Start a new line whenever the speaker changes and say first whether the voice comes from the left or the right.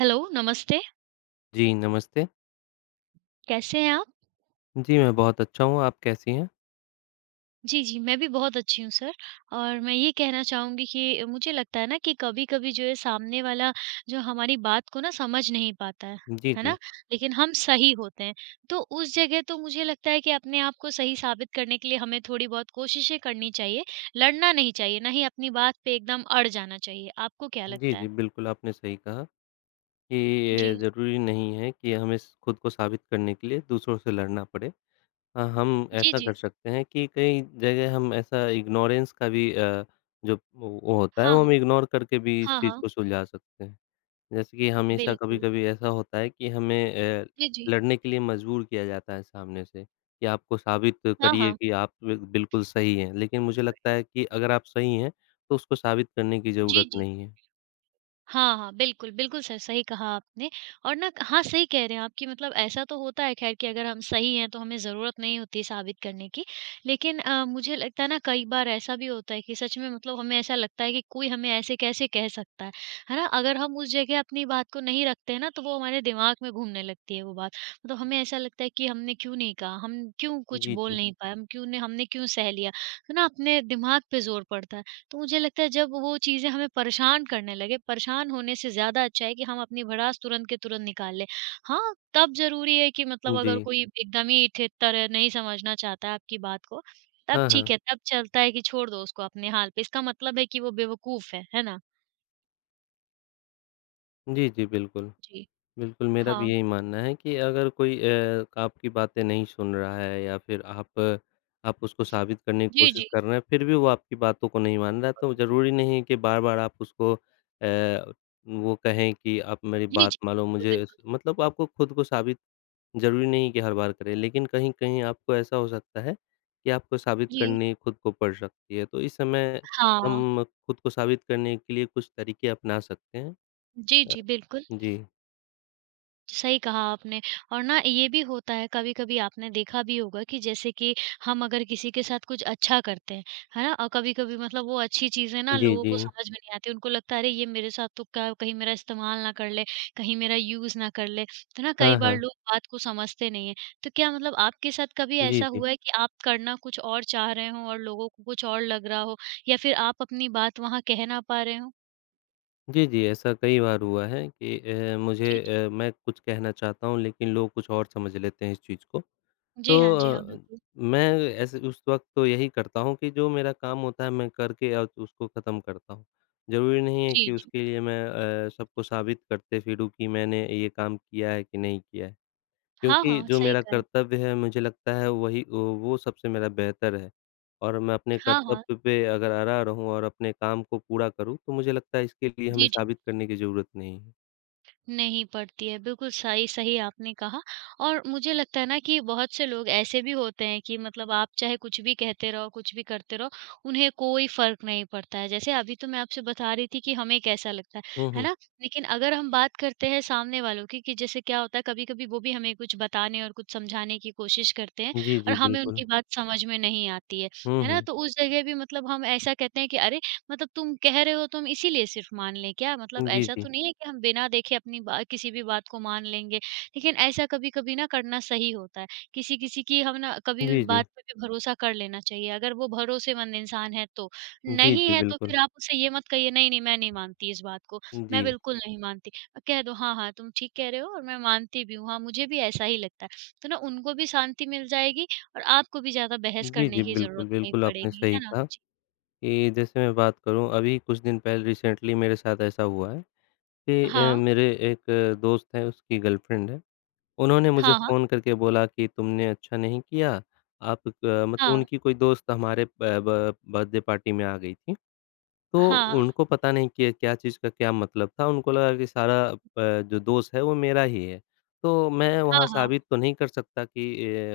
right: Hello, नमस्ते,
left: जी, नमस्ते।
right: कैसे हैं आप?
left: जी, मैं बहुत अच्छा हूँ, आप कैसी हैं?
right: जी, जी, मैं भी बहुत अच्छी हूँ सर और मैं ये कहना चाहूँगी कि मुझे लगता है ना कि कभी-कभी जो है सामने वाला जो हमारी बात को ना समझ नहीं पाता
left: जी,
right: है
left: जी।
right: ना? लेकिन हम सही होते हैं, तो उस जगह तो मुझे लगता है कि अपने आप को सही साबित करने के लिए हमें थोड़ी बहुत कोशिशें करनी चाहिए, लड़ना नहीं चाहिए, ना ही अपनी बात पे एकदम अड़ जाना चाहिए। आपको क्या
left: जी,
right: लगता
left: जी,
right: है?
left: बिल्कुल आपने सही कहा कि ये
right: जी।
left: ज़रूरी नहीं है कि हमें स खुद को साबित करने के लिए दूसरों से लड़ना पड़े। हम
right: जी,
left: ऐसा
right: जी।
left: कर सकते हैं कि कई जगह हम ऐसा इग्नोरेंस का भी जो वो होता है,
right: हाँ,
left: वो
right: हाँ।
left: हम इग्नोर करके भी इस
right: हाँ,
left: चीज़
right: हाँ।
left: को सुलझा सकते हैं। जैसे कि हमेशा
right: बिल्कुल।
left: कभी-कभी ऐसा होता है कि हमें
right: जी, जी।
left: लड़ने के लिए मजबूर किया जाता है सामने से, कि आपको साबित
right: हाँ,
left: करिए
right: हाँ।
left: कि आप बि बिल्कुल सही हैं। लेकिन मुझे लगता है कि अगर आप सही हैं, तो उसको साबित करने की
right: जी,
left: ज़रूरत
right: जी।
left: नहीं है।
right: हाँ, हाँ, बिल्कुल, बिल्कुल सर, सही कहा आपने और ना हाँ, सही कह रहे हैं आप कि मतलब ऐसा तो होता है ख़ैर कि अगर हम सही हैं, तो हमें ज़रूरत नहीं होती साबित करने की। लेकिन मुझे लगता है ना कई बार ऐसा भी होता है कि सच में मतलब हमें ऐसा लगता है कि कोई हमें ऐसे कैसे कह सकता है ना? अगर हम उस जगह अपनी बात को नहीं रखते हैं ना, तो वो हमारे दिमाग में घूमने लगती है वो बात। मतलब हमें ऐसा लगता है कि हमने क्यों नहीं कहा, हम क्यों कुछ
left: जी,
right: बोल
left: जी।
right: नहीं पाए, हम क्यों ने हमने क्यों सह लिया? तो ना अपने दिमाग पे ज़ोर पड़ता है। तो मुझे लगता है जब वो चीज़ें हमें परेशान करने लगे, परेशान होने से ज़्यादा अच्छा है कि हम अपनी भड़ास तुरंत के तुरंत निकाल लें। हाँ, तब ज़रूरी है कि मतलब
left: जी।
right: अगर कोई एकदम ही ठेठर है, नहीं समझना चाहता है आपकी बात को, तब
left: हाँ,
right: ठीक
left: हाँ।
right: है, तब चलता है कि छोड़ दो उसको अपने हाल पे। इसका मतलब है कि वो बेवकूफ़ है ना?
left: जी, जी, बिल्कुल।
right: जी,
left: बिल्कुल, मेरा भी
right: हाँ।
left: यही मानना है कि अगर कोई आपकी बातें नहीं सुन रहा है या फिर आप उसको साबित करने की
right: जी,
left: कोशिश
right: जी।
left: कर रहे हैं, फिर भी वो आपकी बातों को नहीं मान रहा है, तो
right: बातों को
left: ज़रूरी नहीं है कि बार-बार आप उसको वो कहें कि आप मेरी
right: नहीं जी,
left: बात
right: जी।
left: मानो
right: बिल्कुल,
left: मुझे
right: बिल्कुल।
left: मतलब आपको खुद को साबित ज़रूरी नहीं कि हर बार करें, लेकिन कहीं-कहीं आपको ऐसा हो सकता है कि आपको साबित
right: जी,
left: करनी खुद को पड़ सकती है। तो इस समय
right: हाँ।
left: हम खुद को साबित करने के लिए कुछ तरीके अपना सकते हैं।
right: जी,
left: अ,
right: जी, बिल्कुल।
left: जी।
right: सही कहा आपने और ना ये भी होता है कभी-कभी आपने देखा भी होगा कि जैसे कि हम अगर किसी के साथ कुछ अच्छा करते हैं, है ना? और कभी-कभी मतलब वो अच्छी चीज़ें ना
left: जी,
right: लोगों
left: जी।
right: को समझ में नहीं आती, उनको लगता है अरे! ये मेरे साथ तो क्या कहीं मेरा इस्तेमाल ना कर ले, कहीं मेरा यूज़ ना कर ले, तो ना कई
left: हाँ,
right: बार
left: हाँ।
right: लोग बात को समझते नहीं हैं। तो क्या मतलब आपके साथ कभी
left: जी,
right: ऐसा
left: जी।
right: हुआ है कि आप करना कुछ और चाह रहे हों और लोगों को कुछ और लग रहा हो या फिर आप अपनी बात वहाँ कह ना पा रहे हों?
left: जी, जी, ऐसा कई बार हुआ है कि मुझे
right: जी, जी।
left: मैं कुछ कहना चाहता हूँ लेकिन लोग कुछ और समझ लेते हैं इस चीज़ को।
right: जी
left: तो
right: हाँ, जी हाँ, बिल्कुल।
left: मैं ऐसे उस वक़्त तो यही करता हूँ कि जो मेरा काम होता है मैं करके और उसको ख़त्म करता हूँ। ज़रूरी नहीं है
right: जी,
left: कि
right: जी।
left: उसके लिए मैं सबको साबित करते फिरूँ कि मैंने ये काम किया है कि नहीं किया है।
right: हाँ,
left: क्योंकि
right: हाँ,
left: जो
right: सही
left: मेरा
right: कहा है।
left: कर्तव्य है मुझे लगता है वही वो सबसे मेरा बेहतर है और मैं अपने
right: हाँ, हाँ।
left: कर्तव्य पे अगर अड़ा रहूँ और अपने काम को पूरा करूँ तो मुझे लगता है इसके लिए हमें
right: जी, जी।
left: साबित करने की ज़रूरत नहीं है।
right: नहीं पड़ती है, बिल्कुल सही सही आपने कहा और मुझे लगता है ना कि बहुत से लोग ऐसे भी होते हैं कि मतलब आप चाहे कुछ भी कहते रहो, कुछ भी करते रहो, उन्हें कोई फ़र्क नहीं पड़ता है। जैसे अभी तो मैं आपसे बता रही थी कि हमें कैसा लगता
left: हुँ,
right: है
left: हुँ।
right: ना? लेकिन अगर हम बात करते हैं सामने वालों की कि जैसे क्या होता है कभी-कभी वो भी हमें कुछ बताने और कुछ समझाने की कोशिश करते हैं
left: जी,
right: और
left: जी,
right: हमें
left: बिल्कुल।
right: उनकी बात समझ में नहीं आती
left: हुँ,
right: है ना?
left: हुँ।
right: तो उस जगह भी मतलब हम ऐसा कहते हैं कि अरे! मतलब तुम कह रहे हो तो हम इसीलिए सिर्फ़ मान लें क्या? मतलब
left: जी,
right: ऐसा
left: जी।
right: तो नहीं है कि हम बिना देखे अपनी बा किसी भी बात को मान लेंगे। लेकिन ऐसा कभी-कभी ना करना सही होता है। किसी-किसी की हम ना कभी भी
left: जी, जी।
right: बात पे भी भरोसा कर लेना चाहिए, अगर वो भरोसेमंद इंसान है तो।
left: जी,
right: नहीं
left: जी,
right: है तो
left: बिल्कुल।
right: फिर आप उसे ये मत कहिए नहीं, नहीं मैं नहीं मानती इस बात को,
left: जी।
right: मैं बिल्कुल नहीं मानती। कह दो हाँ, हाँ तुम ठीक कह रहे हो और मैं मानती भी हूँ, हाँ मुझे भी ऐसा ही लगता है। तो ना उनको भी शांति मिल जाएगी और आपको भी ज़्यादा बहस
left: जी, जी,
right: करने की
left: बिल्कुल,
right: ज़रूरत नहीं
left: बिल्कुल आपने
right: पड़ेगी,
left: सही
right: है ना?
left: कहा कि जैसे मैं बात करूँ अभी कुछ दिन पहले रिसेंटली मेरे साथ ऐसा हुआ है कि
right: हाँ।
left: मेरे एक दोस्त हैं उसकी गर्लफ्रेंड है। उन्होंने मुझे
right: हाँ, हाँ।
left: फ़ोन करके बोला कि तुमने अच्छा नहीं किया, आप क मतलब
right: हाँ।
left: उनकी कोई दोस्त हमारे ब ब बर्थडे पार्टी में आ गई थी। तो
right: हाँ,
left: उनको पता नहीं कि क्या चीज़ का क्या मतलब था, उनको लगा कि सारा प जो दोष है वो मेरा ही है। तो मैं
right: हाँ,
left: वहाँ
right: हाँ।
left: साबित तो नहीं कर सकता कि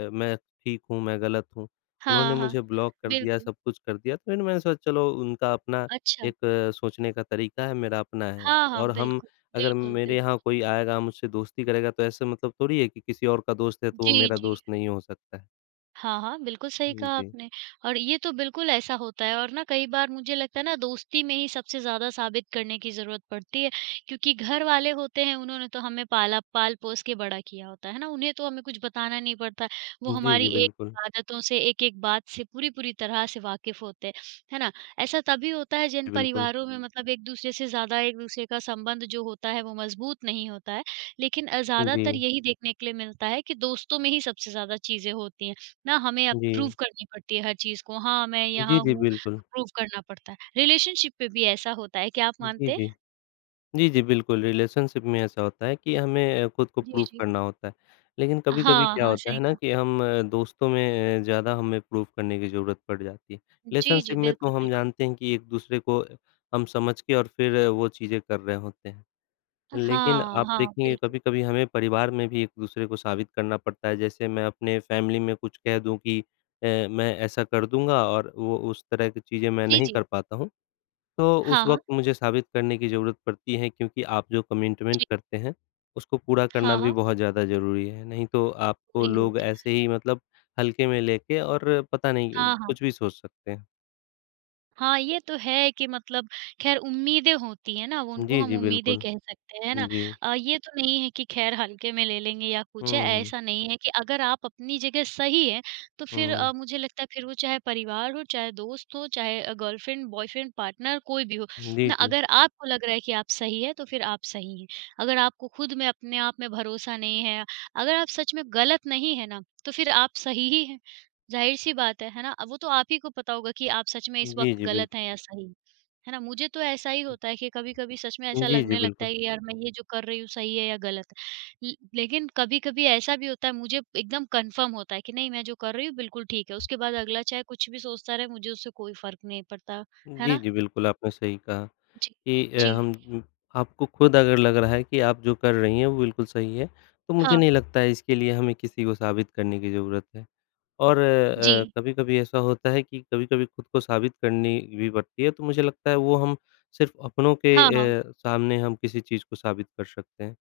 left: मैं ठीक हूँ, मैं गलत हूँ। उन्होंने
right: हाँ, हाँ।
left: मुझे ब्लॉक कर दिया,
right: बिल्कुल,
left: सब कुछ कर दिया, तो फिर मैंने सोचा चलो उनका अपना
right: अच्छा।
left: एक सोचने का तरीका है, मेरा अपना है।
right: हाँ, हाँ,
left: और हम
right: बिल्कुल,
left: अगर
right: बिल्कुल,
left: मेरे
right: बिल्कुल।
left: यहाँ कोई आएगा मुझसे दोस्ती करेगा तो ऐसे मतलब थोड़ी है कि किसी और का दोस्त है तो वो
right: जी,
left: मेरा
right: जी।
left: दोस्त नहीं हो सकता है।
right: हाँ, हाँ, बिल्कुल सही कहा
left: जी।
right: आपने और ये तो बिल्कुल ऐसा होता है और ना कई बार मुझे लगता है ना दोस्ती में ही सबसे ज़्यादा साबित करने की ज़रूरत पड़ती है क्योंकि घर वाले होते हैं उन्होंने तो हमें पाला पाल-पोस के बड़ा किया होता है ना, उन्हें तो हमें कुछ बताना नहीं पड़ता, वो
left: जी, जी,
right: हमारी एक
left: बिल्कुल।
right: आदतों से, एक-एक बात से पूरी-पूरी तरह से वाकिफ़ होते हैं, है ना? ऐसा तभी होता है जिन
left: जी, बिल्कुल।
right: परिवारों में जी। मतलब एक-दूसरे से ज़्यादा एक-दूसरे का संबंध जो होता है वो मज़बूत नहीं होता है, लेकिन ज़्यादातर
left: जी,
right: यही देखने के लिए मिलता है कि दोस्तों में ही सबसे ज़्यादा चीज़ें होती हैं। ना हमें अब
left: जी।
right: प्रूव करनी पड़ती है हर चीज़ को, हाँ, मैं
left: जी,
right: यहाँ
left: जी,
right: हूँ,
left: बिल्कुल।
right: तो प्रूव करना पड़ता है। रिलेशनशिप पे भी ऐसा होता है, क्या आप
left: जी,
right: मानते हैं?
left: जी। जी, जी, बिल्कुल रिलेशनशिप में ऐसा होता है कि हमें खुद को
right: जी,
left: प्रूफ़
right: जी।
left: करना होता है। लेकिन कभी-कभी
right: हाँ,
left: क्या
right: हाँ,
left: होता है
right: सही
left: ना
right: कहा।
left: कि हम दोस्तों में ज़्यादा हमें प्रूफ़ करने की ज़रूरत पड़ जाती है।
right: जी, जी,
left: रिलेशनशिप में तो
right: बिल्कुल,
left: हम
right: बिल्कुल।
left: जानते हैं कि एक-दूसरे को हम समझ के और फिर वो चीज़ें कर रहे होते हैं। लेकिन
right: हाँ,
left: आप
right: हाँ,
left: देखेंगे
right: बिल्कुल।
left: कभी-कभी हमें परिवार में भी एक-दूसरे को साबित करना पड़ता है। जैसे मैं अपने फ़ैमिली में कुछ कह दूँ कि मैं ऐसा कर दूँगा और वो उस तरह की चीज़ें मैं
right: जी,
left: नहीं
right: जी।
left: कर पाता हूँ। तो उस
right: हाँ, हाँ।
left: वक़्त मुझे साबित करने की ज़रूरत पड़ती है क्योंकि आप जो कमिटमेंट
right: जी।
left: करते हैं, उसको पूरा करना
right: हाँ,
left: भी
right: हाँ।
left: बहुत ज़्यादा ज़रूरी है। नहीं तो आपको
right: पूरी
left: लोग
right: होता है।
left: ऐसे ही मतलब हल्के में लेके और पता नहीं
right: हाँ, हाँ।
left: कुछ भी सोच सकते हैं।
right: हाँ, ये तो है कि मतलब ख़ैर उम्मीदें होती हैं ना, वो उनको
left: जी,
right: हम
left: जी,
right: उम्मीदें
left: बिल्कुल।
right: कह सकते हैं, है ना?
left: जी।
right: ये तो नहीं है कि ख़ैर हल्के में ले लेंगे या कुछ है,
left: हुँ, हुँ,
right: ऐसा नहीं है कि अगर आप अपनी जगह सही हैं, तो फिर
left: हुँ।
right: मुझे लगता है फिर वो चाहे परिवार हो, चाहे दोस्त हो, चाहे गर्लफ्रेंड, बॉयफ्रेंड, पार्टनर कोई भी हो
left: जी,
right: ना,
left: जी।
right: अगर आपको लग रहा है कि आप सही हैं, तो फिर आप सही हैं। अगर आपको खुद में अपने आप में भरोसा नहीं है, अगर आप सच में गलत नहीं हैं ना, तो फिर आप सही ही हैं। ज़ाहिर-सी बात है ना? अब वो तो आप ही को पता होगा कि आप सच में इस
left: जी,
right: वक़्त
left: जी,
right: गलत
left: बिल्कुल।
right: हैं या सही, है ना? मुझे तो ऐसा ही होता है कि कभी-कभी सच में ऐसा
left: जी, जी,
right: लगने लगता
left: बिल्कुल।
right: है कि यार मैं ये जो कर रही हूँ सही है या गलत है। ल लेकिन कभी-कभी ऐसा भी होता है मुझे एकदम कन्फर्म होता है कि नहीं मैं जो कर रही हूँ बिल्कुल ठीक है। उसके बाद अगला चाहे कुछ भी सोचता रहे मुझे उससे कोई फ़र्क नहीं पड़ता, है
left: जी,
right: ना?
left: जी, बिल्कुल आपने सही कहा।
right: जी,
left: कि
right: जी,
left: हम आपको खुद अगर लग रहा है कि आप जो कर रही हैं वो बिल्कुल सही है, तो मुझे
right: हाँ,
left: नहीं लगता है इसके लिए हमें किसी को साबित करने की ज़रूरत है। और
right: जी,
left: कभी-कभी ऐसा होता है कि कभी-कभी खुद को साबित करनी भी पड़ती है, तो मुझे लगता है वो हम सिर्फ़ अपनों के
right: हाँ, हाँ।
left: सामने हम किसी चीज़ को साबित कर सकते हैं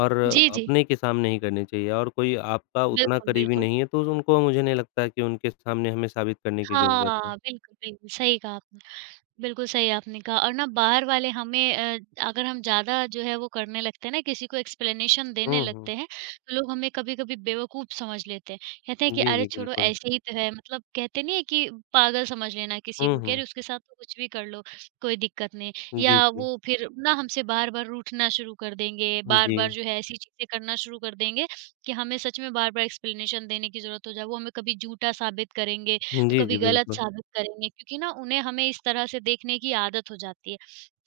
left: और
right: जी, जी।
left: अपने के सामने ही करनी चाहिए और कोई आपका उतना
right: बिल्कुल,
left: करीबी
right: बिल्कुल।
left: नहीं है, तो उनको मुझे नहीं लगता है कि उनके सामने हमें साबित करने की ज़रूरत है।
right: हाँ, बिल्कुल, बिल्कुल सही कहा आपने। बिल्कुल सही आपने कहा और ना बाहर वाले हमें अगर हम ज़्यादा जो है वो करने लगते हैं ना किसी को एक्सप्लेनेशन देने
left: हुँ, हुँ।
right: लगते हैं, तो लोग हमें कभी-कभी बेवकूफ़ समझ लेते हैं। कहते हैं कि
left: जी,
right: अरे
left: जी,
right: छोड़ो
left: बिल्कुल।
right: ऐसे ही तो है मतलब कहते नहीं है कि पागल समझ लेना किसी
left: हुँ,
right: को कि
left: हुँ।
right: अरे उसके साथ तो कुछ भी कर लो, कोई दिक्कत नहीं।
left: जी,
right: या
left: जी।
right: वो फिर ना हमसे बार-बार रूठना शुरू कर देंगे,
left: जी।
right: बार-बार जो है ऐसी चीज़ें करना शुरू कर देंगे कि हमें सच में बार-बार एक्सप्लेनेशन देने की ज़रूरत हो जाए। वो हमें कभी झूठा साबित करेंगे तो
left: जी, जी,
right: कभी गलत
left: बिल्कुल।
right: साबित करेंगे क्योंकि ना उन्हें हमें इस तरह से देखने की आदत हो जाती है।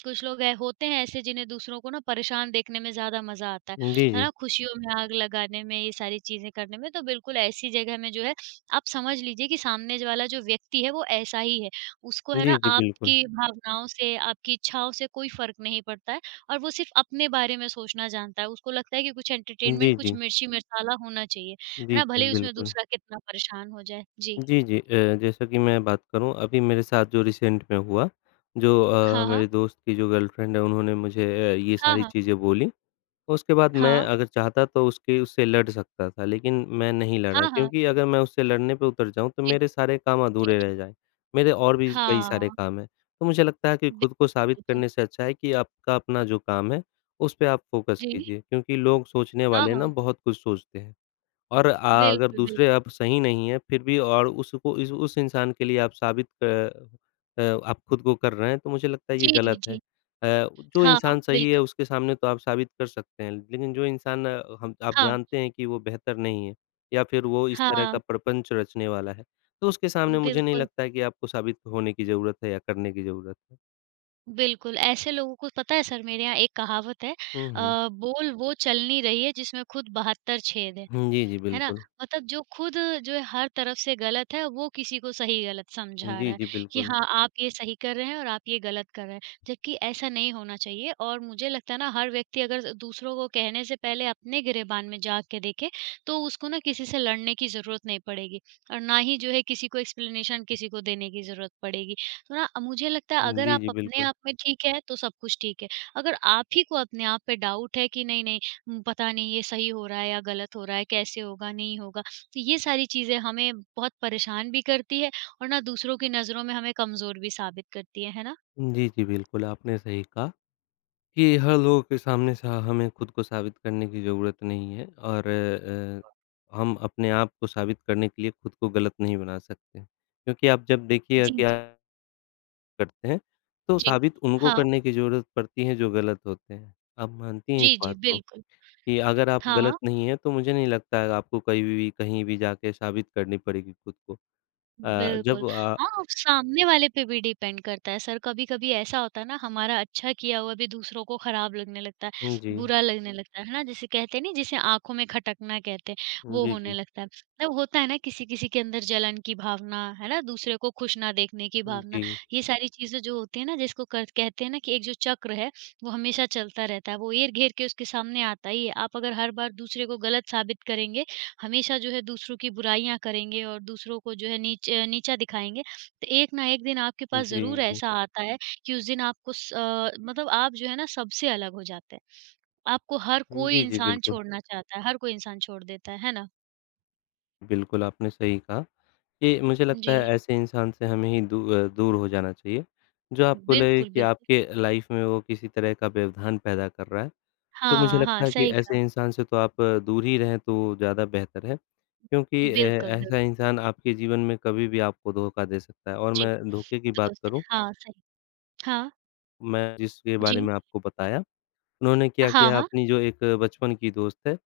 right: कुछ लोग ऐ होते हैं ऐसे जिन्हें दूसरों को ना परेशान देखने में ज़्यादा मज़ा आता
left: जी,
right: है
left: जी।
right: ना? खुशियों में आग लगाने में, ये सारी चीज़ें करने में, तो बिल्कुल ऐसी जगह में जो है आप समझ लीजिए कि सामने ज वाला जो व्यक्ति है वो ऐसा ही है। उसको है ना
left: जी, जी,
right: आपकी
left: बिल्कुल।
right: भावनाओं से, आपकी इच्छाओं से कोई फ़र्क नहीं पड़ता है और वो सिर्फ़ अपने बारे में सोचना जानता है। उसको लगता है कि कुछ
left: जी,
right: एंटरटेनमेंट, कुछ
left: जी।
right: मिर्ची-मिर्चाला होना चाहिए, है
left: जी,
right: ना?
left: जी,
right: भले ही उसमें
left: बिल्कुल।
right: दूसरा कितना परेशान हो जाए। जी।
left: जी, जी जैसा कि मैं बात करूँ, अभी मेरे साथ जो रिसेंट में हुआ, जो
right: हाँ, हाँ।
left: मेरे दोस्त की जो गर्लफ्रेंड है, उन्होंने मुझे ये
right: हाँ,
left: सारी
right: हाँ।
left: चीज़ें बोली। तो उसके बाद मैं
right: हाँ।
left: अगर चाहता तो उसके उससे लड़ सकता था, लेकिन मैं नहीं लड़ा
right: हाँ, हाँ।
left: क्योंकि अगर मैं उससे लड़ने पे उतर जाऊँ तो
right: जी,
left: मेरे सारे काम
right: जी,
left: अधूरे
right: जी।
left: रह जाएँ। मेरे और भी कई
right: हाँ,
left: सारे काम हैं। तो मुझे लगता है कि
right: बिल
left: खुद को साबित
right: बिल्कुल।
left: करने से अच्छा है कि आपका अपना जो काम है, उस पे आप फ़ोकस
right: जी।
left: कीजिए क्योंकि लोग सोचने
right: हाँ,
left: वाले ना
right: हाँ।
left: बहुत कुछ सोचते हैं। और अगर
right: बिल्कुल,
left: दूसरे
right: बिल्कुल।
left: आप सही नहीं हैं, फिर भी और उसको इस उस इंसान के लिए आप साबित आप खुद को कर रहे हैं, तो मुझे लगता है ये
right: जी, जी,
left: गलत है।
right: जी।
left: जो
right: हाँ, हाँ,
left: इंसान सही है,
right: बिल्कुल।
left: उसके सामने तो आप साबित कर सकते हैं, लेकिन जो इंसान हम आप
right: हाँ,
left: जानते हैं कि वो बेहतर नहीं है या फिर वो इस तरह
right: हाँ,
left: का प्रपंच रचने वाला है, तो उसके सामने मुझे नहीं
right: बिल्कुल,
left: लगता है कि आपको साबित होने की ज़रूरत है या करने की ज़रूरत है।
right: बिल्कुल। ऐसे लोगों को पता है सर मेरे यहाँ एक कहावत है
left: हुँ, हुँ।
right: बोल वो चलनी रही है जिसमें खुद 72 छेद है।
left: हुँ, जी, जी,
right: है ना?
left: बिल्कुल।
right: मतलब जो खुद जो है हर तरफ से गलत है, वो किसी को सही-गलत समझा
left: जी,
right: रहा है
left: जी,
right: कि
left: बिल्कुल।
right: हाँ, आप ये सही कर रहे हैं और आप ये गलत कर रहे हैं। जबकि ऐसा नहीं होना चाहिए और मुझे लगता है ना हर व्यक्ति अगर दूसरों को कहने से पहले अपने गिरेबान में झाँक के देखे, तो उसको ना किसी से लड़ने की ज़रूरत नहीं पड़ेगी और ना ही जो है किसी को एक्सप्लेनेशन किसी को देने की ज़रूरत पड़ेगी। तो ना मुझे लगता है अगर
left: जी,
right: आप
left: जी,
right: अपने
left: बिल्कुल।
right: आप में ठीक है, तो सब कुछ ठीक है। अगर आप ही को अपने आप पे डाउट है कि नहीं, नहीं हुँ, पता नहीं ये सही हो रहा है या गलत हो रहा है, कैसे होगा, नहीं होगा। तो ये सारी चीज़ें हमें बहुत परेशान भी करती है और ना दूसरों की नज़रों में हमें कमज़ोर भी साबित करती है ना?
left: जी, जी, बिल्कुल, आपने सही कहा। कि हर लोगों के सामने सा हमें खुद को साबित करने की ज़रूरत नहीं है और हम अपने आप को साबित करने के लिए खुद को गलत नहीं बना सकते। क्योंकि आप जब देखिएगा कि
right: जी, जी।
left: आप करते हैं, तो
right: जी।
left: साबित उनको
right: हाँ।
left: करने की ज़रूरत पड़ती है जो गलत होते हैं। आप मानती हैं इस
right: जी, जी,
left: बात को
right: बिल्कुल।
left: कि अगर आप
right: हाँ,
left: गलत
right: हाँ।
left: नहीं हैं, तो मुझे नहीं लगता है आपको कहीं भी जाके साबित करनी पड़ेगी खुद को। अ,
right: बिल्कुल।
left: जब अ,
right: हाँ, अब सामने वाले पे भी डिपेंड करता है सर, कभी-कभी ऐसा होता है ना हमारा अच्छा किया हुआ भी दूसरों को खराब लगने लगता है,
left: जी,
right: बुरा लगने जी। लगता है ना? जिसे कहते हैं नहीं जिसे आँखों में खटकना कहते हैं,
left: जी,
right: वो
left: जी,
right: होने
left: जी,
right: लगता है। मतलब होता है ना किसी-किसी के अंदर जलन की भावना, है ना? दूसरे को खुश ना देखने की भावना,
left: जी,
right: ये सारी चीज़ें जो होती हैं ना जिसको कर कहते हैं ना कि एक जो चक्र है, वो हमेशा चलता रहता है, वो घेर-घेर के उसके सामने आता ही है। आप अगर हर बार दूसरे को गलत साबित करेंगे, हमेशा जो है दूसरों की बुराइयाँ करेंगे और दूसरों को जो है नीचा दिखाएँगे, तो एक ना एक दिन आपके पास ज़रूर
left: जी,
right: ऐसा आता है कि उस दिन मतलब आप जो है ना सबसे अलग हो जाते हैं। आपको हर कोई
left: जी, जी
right: इंसान
left: बिल्कुल,
right: छोड़ना चाहता है, हर कोई इंसान छोड़ देता है ना?
left: बिल्कुल आपने सही कहा। ये मुझे लगता
right: जी,
left: है ऐसे इंसान से हमें ही दूर हो जाना चाहिए, जो आपको लगे
right: बिल्कुल,
left: कि
right: बिल्कुल।
left: आपके लाइफ़ में वो किसी तरह का व्यवधान पैदा कर रहा है। तो मुझे
right: हाँ, हाँ,
left: लगता है कि
right: सही कहा।
left: ऐसे इंसान से तो आप दूर ही रहें तो ज़्यादा बेहतर है, क्योंकि
right: बिल्कुल,
left: ऐसा
right: बिल्कुल।
left: इंसान आपके जीवन में कभी भी आपको धोखा दे सकता है और
right: जी,
left: मैं धोखे की बात
right: दोस्त हैं।
left: करूँ,
right: हाँ, सही। हाँ,
left: मैं जिसके
right: जी।
left: बारे में आपको बताया उन्होंने क्या
right: हाँ,
left: किया
right: हाँ।
left: अपनी जो एक बचपन की दोस्त है,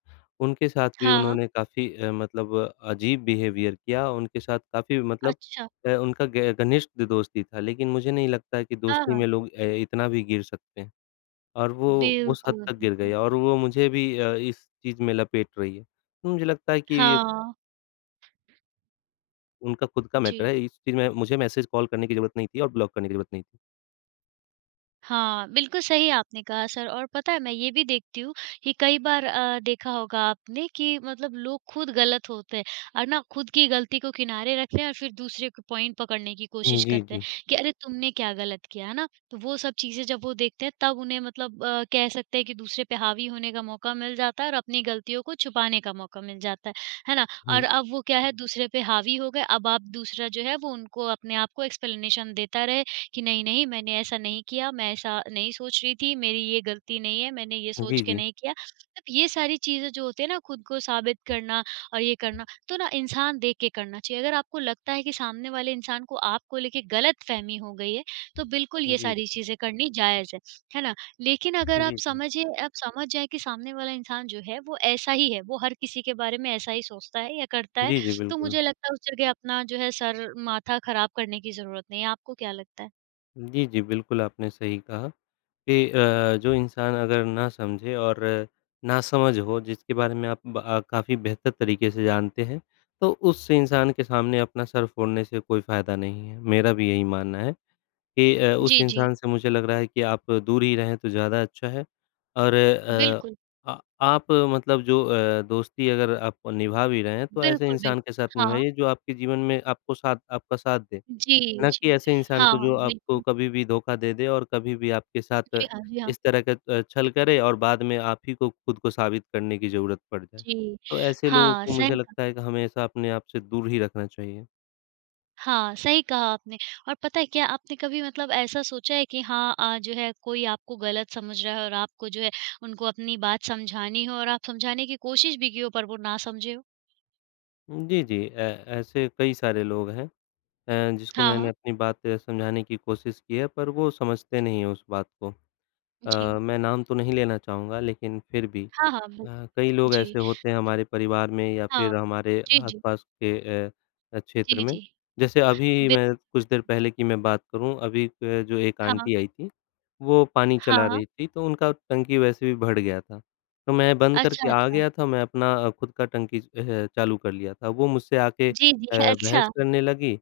left: उनके साथ भी
right: हाँ, हाँ।
left: उन्होंने काफ़ी मतलब अजीब बिहेवियर किया, उनके साथ काफ़ी मतलब
right: अच्छा।
left: उनका ग घनिष्ठ दोस्ती था, लेकिन मुझे नहीं लगता है कि
right: हाँ,
left: दोस्ती
right: हाँ।
left: में लोग इतना भी गिर सकते हैं और वो उस हद
right: बिल्कुल,
left: तक गिर गए
right: बिल्कुल।
left: और वो मुझे भी इस चीज़ में लपेट रही है। तो मुझे लगता है कि ये
right: हाँ,
left: उनका खुद का
right: जी।
left: मैटर है, इस चीज़ में मुझे मैसेज कॉल करने की ज़रूरत नहीं थी और ब्लॉक करने की ज़रूरत नहीं थी।
right: हाँ, बिल्कुल सही आपने कहा सर। और पता है मैं ये भी देखती हूँ कि कई बार देखा होगा आपने कि मतलब लोग खुद गलत होते हैं और ना खुद की गलती को किनारे रखते हैं और फिर दूसरे को पॉइंट पकड़ने की कोशिश
left: जी,
right: करते हैं
left: जी।
right: कि अरे तुमने क्या गलत किया, है ना? तो वो सब चीज़ें जब वो देखते हैं तब उन्हें कह सकते हैं कि दूसरे पे हावी होने का मौका मिल जाता है और अपनी गलतियों को छुपाने का मौका मिल जाता है ना?
left: हुँ,
right: और अब वो क्या है, दूसरे पे हावी हो गए, अब आप दूसरा जो है वो उनको अपने आप को एक्सप्लेनेशन देता रहे कि नहीं-नहीं मैंने ऐसा नहीं किया, मैं ऐसा नहीं सोच रही थी, मेरी ये गलती नहीं है, मैंने ये सोच
left: जी,
right: के
left: जी।
right: नहीं किया। मतलब ये सारी चीज़ें जो होती है ना, खुद को साबित करना और ये करना, तो ना इंसान देख के करना चाहिए। अगर आपको लगता है कि सामने वाले इंसान को आपको लेके गलतफ़हमी हो गई है, तो बिल्कुल
left: जी,
right: ये
left: जी।
right: सारी चीज़ें करनी जायज़ है ना? लेकिन अगर
left: जी, जी।
right: आप समझ जाएँ कि सामने वाला इंसान जो है वो ऐसा ही है, वो हर किसी के बारे में ऐसा ही सोचता है या करता है,
left: जी, जी,
right: तो
left: बिल्कुल।
right: मुझे लगता है उस जगह अपना जो है सर, माथा ख़राब करने की ज़रूरत नहीं है। आपको क्या लगता है?
left: जी, जी, बिल्कुल आपने सही कहा कि जो इंसान अगर ना समझे और नासमझ हो जिसके बारे में आप काफ़ी बेहतर तरीके से जानते हैं, तो उस इंसान के सामने अपना सर फोड़ने से कोई फ़ायदा नहीं है। मेरा भी यही मानना है कि उस
right: जी, जी।
left: इंसान से मुझे लग रहा है कि आप दूर ही रहें तो ज़्यादा अच्छा है और
right: बिल्कुल,
left: आ आप मतलब जो दोस्ती अगर आप निभा भी रहे हैं, तो ऐसे
right: बिल्कुल,
left: इंसान के
right: बिल्कुल।
left: साथ
right: हाँ। हाँ।
left: निभाइए जो आपके जीवन में आपको साथ आपका साथ दे।
right: जी,
left: ना कि
right: जी।
left: ऐसे इंसान
right: हाँ,
left: को
right: हाँ,
left: जो आपको
right: बिल्कुल।
left: कभी भी धोखा दे दे और कभी भी आपके साथ
right: जी हाँ, जी हाँ।
left: इस तरह का छल करे और बाद में आप ही को खुद को साबित करने की ज़रूरत पड़ जाए।
right: जी।
left: तो ऐसे लोगों
right: हाँ,
left: को
right: सही
left: मुझे
right: कहा।
left: लगता है कि हमेशा अपने आप से दूर ही रखना चाहिए।
right: हाँ, सही कहा आपने। और पता है क्या आपने कभी मतलब ऐसा सोचा है कि जो है कोई आपको गलत समझ रहा है और आपको जो है उनको अपनी बात समझानी हो और आप समझाने की कोशिश भी की हो पर वो ना समझे हो?
left: जी, जी। ऐसे कई सारे लोग हैं जिसको
right: हाँ,
left: मैंने
right: हाँ।
left: अपनी बात समझाने की कोशिश की है पर वो समझते नहीं हैं उस बात को।
right: जी।
left: मैं नाम तो नहीं लेना चाहूँगा लेकिन फिर भी।
right: हाँ, हाँ, बिल्कुल।
left: कई लोग
right: जी।
left: ऐसे होते हैं हमारे परिवार में या
right: हाँ।
left: फिर हमारे
right: जी, जी।
left: आस-पास के अ क्षेत्र
right: जी,
left: में।
right: जी।
left: जैसे अभी
right: बिल।
left: मैं कुछ देर पहले की मैं बात करूँ, अभी जो एक
right: हाँ।
left: आंटी आई थी, वो पानी
right: हाँ।
left: चला रही
right: हाँ।
left: थी, तो उनका टंकी वैसे भी भर गया था। तो मैं बंद करके
right: अच्छा,
left: आ
right: अच्छा।
left: गया था, मैं अपना खुद का टंकी चालू कर लिया था। वो मुझसे आके
right: जी, जी।
left: बहस
right: अच्छा।
left: करने लगी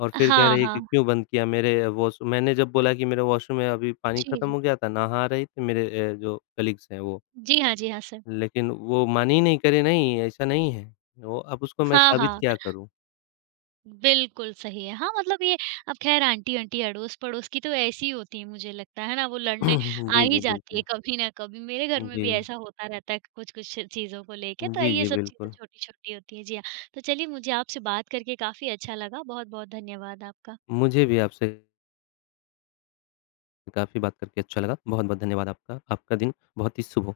left: और फिर कह
right: हाँ,
left: रही है कि
right: हाँ।
left: क्यों बंद किया मेरे वॉश मैंने जब बोला कि मेरे वॉशरूम में अभी पानी
right: जी,
left: खत्म
right: जी।
left: हो गया था, नहा रही थी, मेरे जो कलीग्स हैं वो।
right: जी हाँ, जी हाँ, सर।
left: लेकिन वो मानी नहीं, करे नहीं, ऐसा नहीं है। वो अब उसको मैं
right: हाँ,
left: साबित
right: हाँ,
left: क्या करूँ?
right: बिल्कुल सही है। हाँ, मतलब ये अब ख़ैर आंटी-आंटी, अड़ोस-पड़ोस की तो ऐसी होती हैं मुझे लगता है ना, वो लड़ने आ
left: जी,
right: ही
left: जी,
right: जाती है
left: बिल्कुल।
right: कभी ना कभी। मेरे घर में
left: जी।
right: भी ऐसा होता रहता है कुछ-कुछ चीज़ों को लेके, तो
left: जी,
right: ये
left: जी,
right: सब चीज़ें
left: बिल्कुल।
right: छोटी-छोटी होती हैं। जी हाँ, तो चलिए मुझे आपसे बात करके काफ़ी अच्छा लगा। बहुत-बहुत धन्यवाद आपका।
left: मुझे भी आपसे काफ़ी बात करके अच्छा लगा। बहुत-बहुत धन्यवाद आपका। आपका दिन बहुत ही शुभ हो।